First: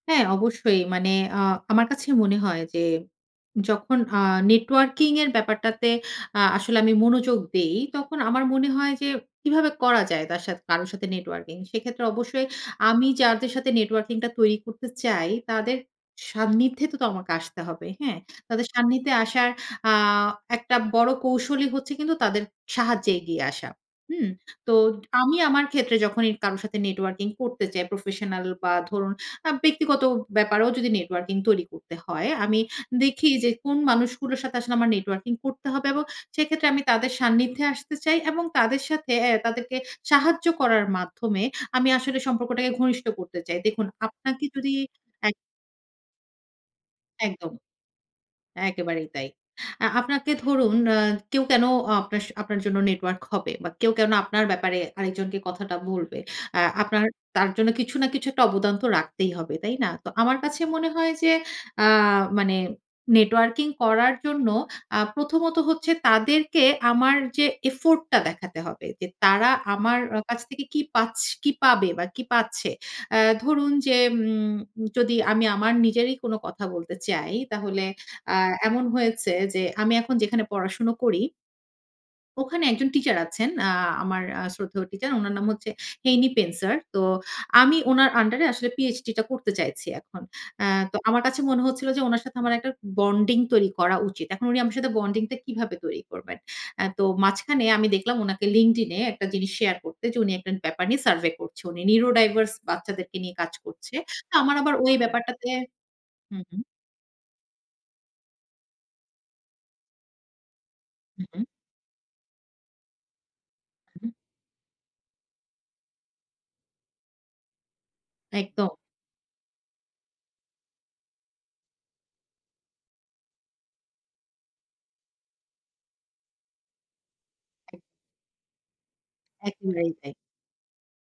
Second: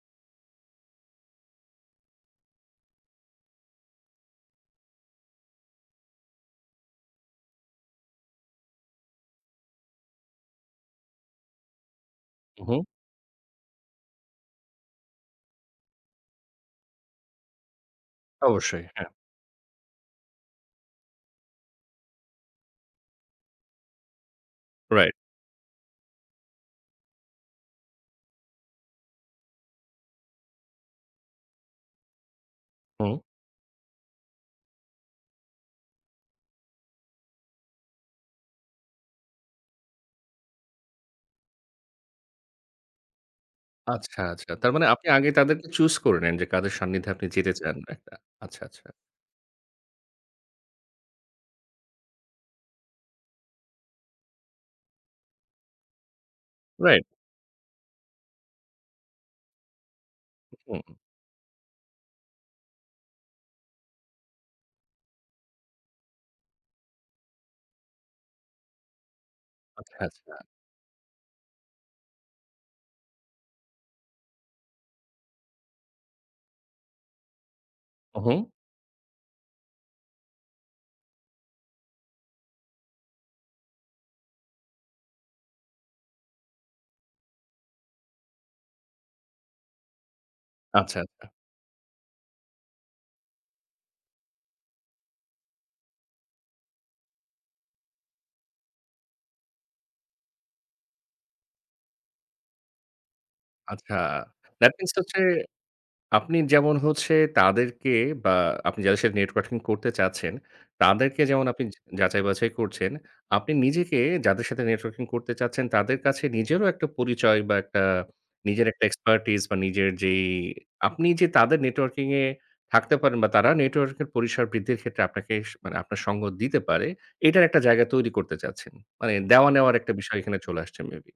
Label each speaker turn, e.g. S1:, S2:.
S1: হ্যাঁ, অবশ্যই। মানে আ আমার কাছে মনে হয় যে যখন আ নেটওয়ার্কিং এর ব্যাপারটাতে আ আসলে আমি মনোযোগ দেই, তখন আমার মনে হয় যে কিভাবে করা যায় তার সা কারো সাথে নেটওয়ার্কিং, সেক্ষেত্রে অবশ্যই
S2: হু, হু।
S1: আমি যাদের সাথে নেটওয়ার্কিংটা তৈরি করতে চাই, তাদের সান্নিধ্যেতে তো আমাকে আসতে হবে। হ্যাঁ? তাদের
S2: অবশ্যই, হ্যাঁ।
S1: সান্নিধ্যে আসার আ একটা বড় কৌশলই হচ্ছে কিন্তু তাদের সাহায্যে এগিয়ে আসা। হুম? তো
S2: রাইট।
S1: আমি আমার ক্ষেত্রে যখনই কারো সাথে নেটওয়ার্কিং করতে চাই, প্রফেশনাল বা ধরুন আ ব্যক্তিগত ব্যাপারেও যদি নেটওয়ার্কিং তৈরি করতে হয়, আমি
S2: হুম।
S1: দেখি যে কোন মানুষগুলোর সাথে আসলে আমার নেটওয়ার্কিং করতে হবে এবং সেক্ষেত্রে আমি তাদের সান্নিধ্যে আসতে চাই এবং তাদের সাথে আ তাদেরকে সাহায্য করার মাধ্যমে আমি আসলে সম্পর্কটাকে ঘনিষ্ঠ করতে চাই। দেখুন
S2: আচ্ছা,
S1: আপনাকে
S2: আচ্ছা। তার
S1: যদি
S2: মানে আপনি আগে
S1: এক
S2: তাদেরকে চুজ করে নেন, যে কাদের সান্নিধ্যে আপনি
S1: একদম।
S2: যেতে চান। এ আ আচ্ছা, আচ্ছা।
S1: একেবারেই তাই। আ আপনাকে ধরুন আ কেউ কেন আ আপনার স আপনার জন্য নেটওয়ার্ক হবে? বা কেউ কেন আপনার ব্যাপারে আরেকজনকে কথাটা বলবে। আ
S2: রাইট।
S1: আপনার তার জন্য কিছু না কিছু একটা অবদান তো রাখতেই হবে। তাই না? তো আমার কাছে
S2: উ
S1: মনে
S2: হু।
S1: হয় যে আ মানে নেটওয়ার্কিং করার জন্য আ প্রথমত হচ্ছে তাদেরকে আমার যে এফোর্টটা দেখাতে হবে। যে তারা
S2: আচ্ছা,
S1: আমার আ
S2: আচ্ছা।
S1: কাছ থেকে কি পাছ কি পাবে বা কি পাচ্ছে। আ ধরুন যে উম যদি আমি আমার নিজেরই কোনো কথা বলতে চাই, তাহলে আ
S2: উহু।
S1: এমন হয়েছে যে আমি এখন যেখানে পড়াশোনা করি ওখানে একজন টিচার আছেন, আ আমার আ শ্রদ্ধেয় টিচার। উনার নাম হচ্ছে হেনি পেন্সার। তো আমি উনার আন্ডার এ আসলে PhD-টা করতে চাইছি এখন। আ তো
S2: আচ্ছা,
S1: আমার
S2: আচ্ছা।
S1: কাছে মনে হচ্ছিল যে উনার সাথে আমার একটা বন্ডিং তৈরি করা উচিত। এখন উনি আমার সাথে বন্ডিংটা কিভাবে তৈরি করবেন। আ তো মাঝখানে আমি দেখলাম উনাকে LinkedIn এ একটা জিনিস শেয়ার করতে যে উনি একটা ব্যাপার নিয়ে সার্ভে করছে। উনি নিউরোডাইভার্স বাচ্চাদেরকে নিয়ে কাজ করছে।
S2: আচ্ছা,
S1: তো আমার আবার
S2: দ্যাট মিনস
S1: ওই
S2: এটা হচ্ছে
S1: ব্যাপারটাতে হু,
S2: আপনি
S1: হু।
S2: যেমন হচ্ছে তাদেরকে বা আপনি যাদের সাথে নেটওয়ার্কিং করতে চাচ্ছেন, তাদেরকে
S1: হু, হু।
S2: যেমন আপনি জ যাচাই-বাছাই করছেন, আপনি নিজেকে
S1: হুম।
S2: যাদের সাথে নেটওয়ার্কিং করতে চাচ্ছেন তাদের কাছে নিজেরও একটা পরিচয় বা একটা নিজের
S1: একদম।
S2: একটা এক্সপার্টাইজ বা নিজের যেই আপনি যে তাদের নেটওয়ার্কিং এ থাকতে পারেন বা তারা নেটওয়ার্ক এর পরিসর বৃদ্ধির ক্ষেত্রে আপনাকে স মানে আপনার সঙ্গ দিতে পারে, এটার একটা জায়গা তৈরি করতে চাচ্ছেন। মানে দেওয়া নেওয়ার
S1: একেবারেই
S2: একটা
S1: তাই।
S2: বিষয় এখানে চলে আসছে মেবি?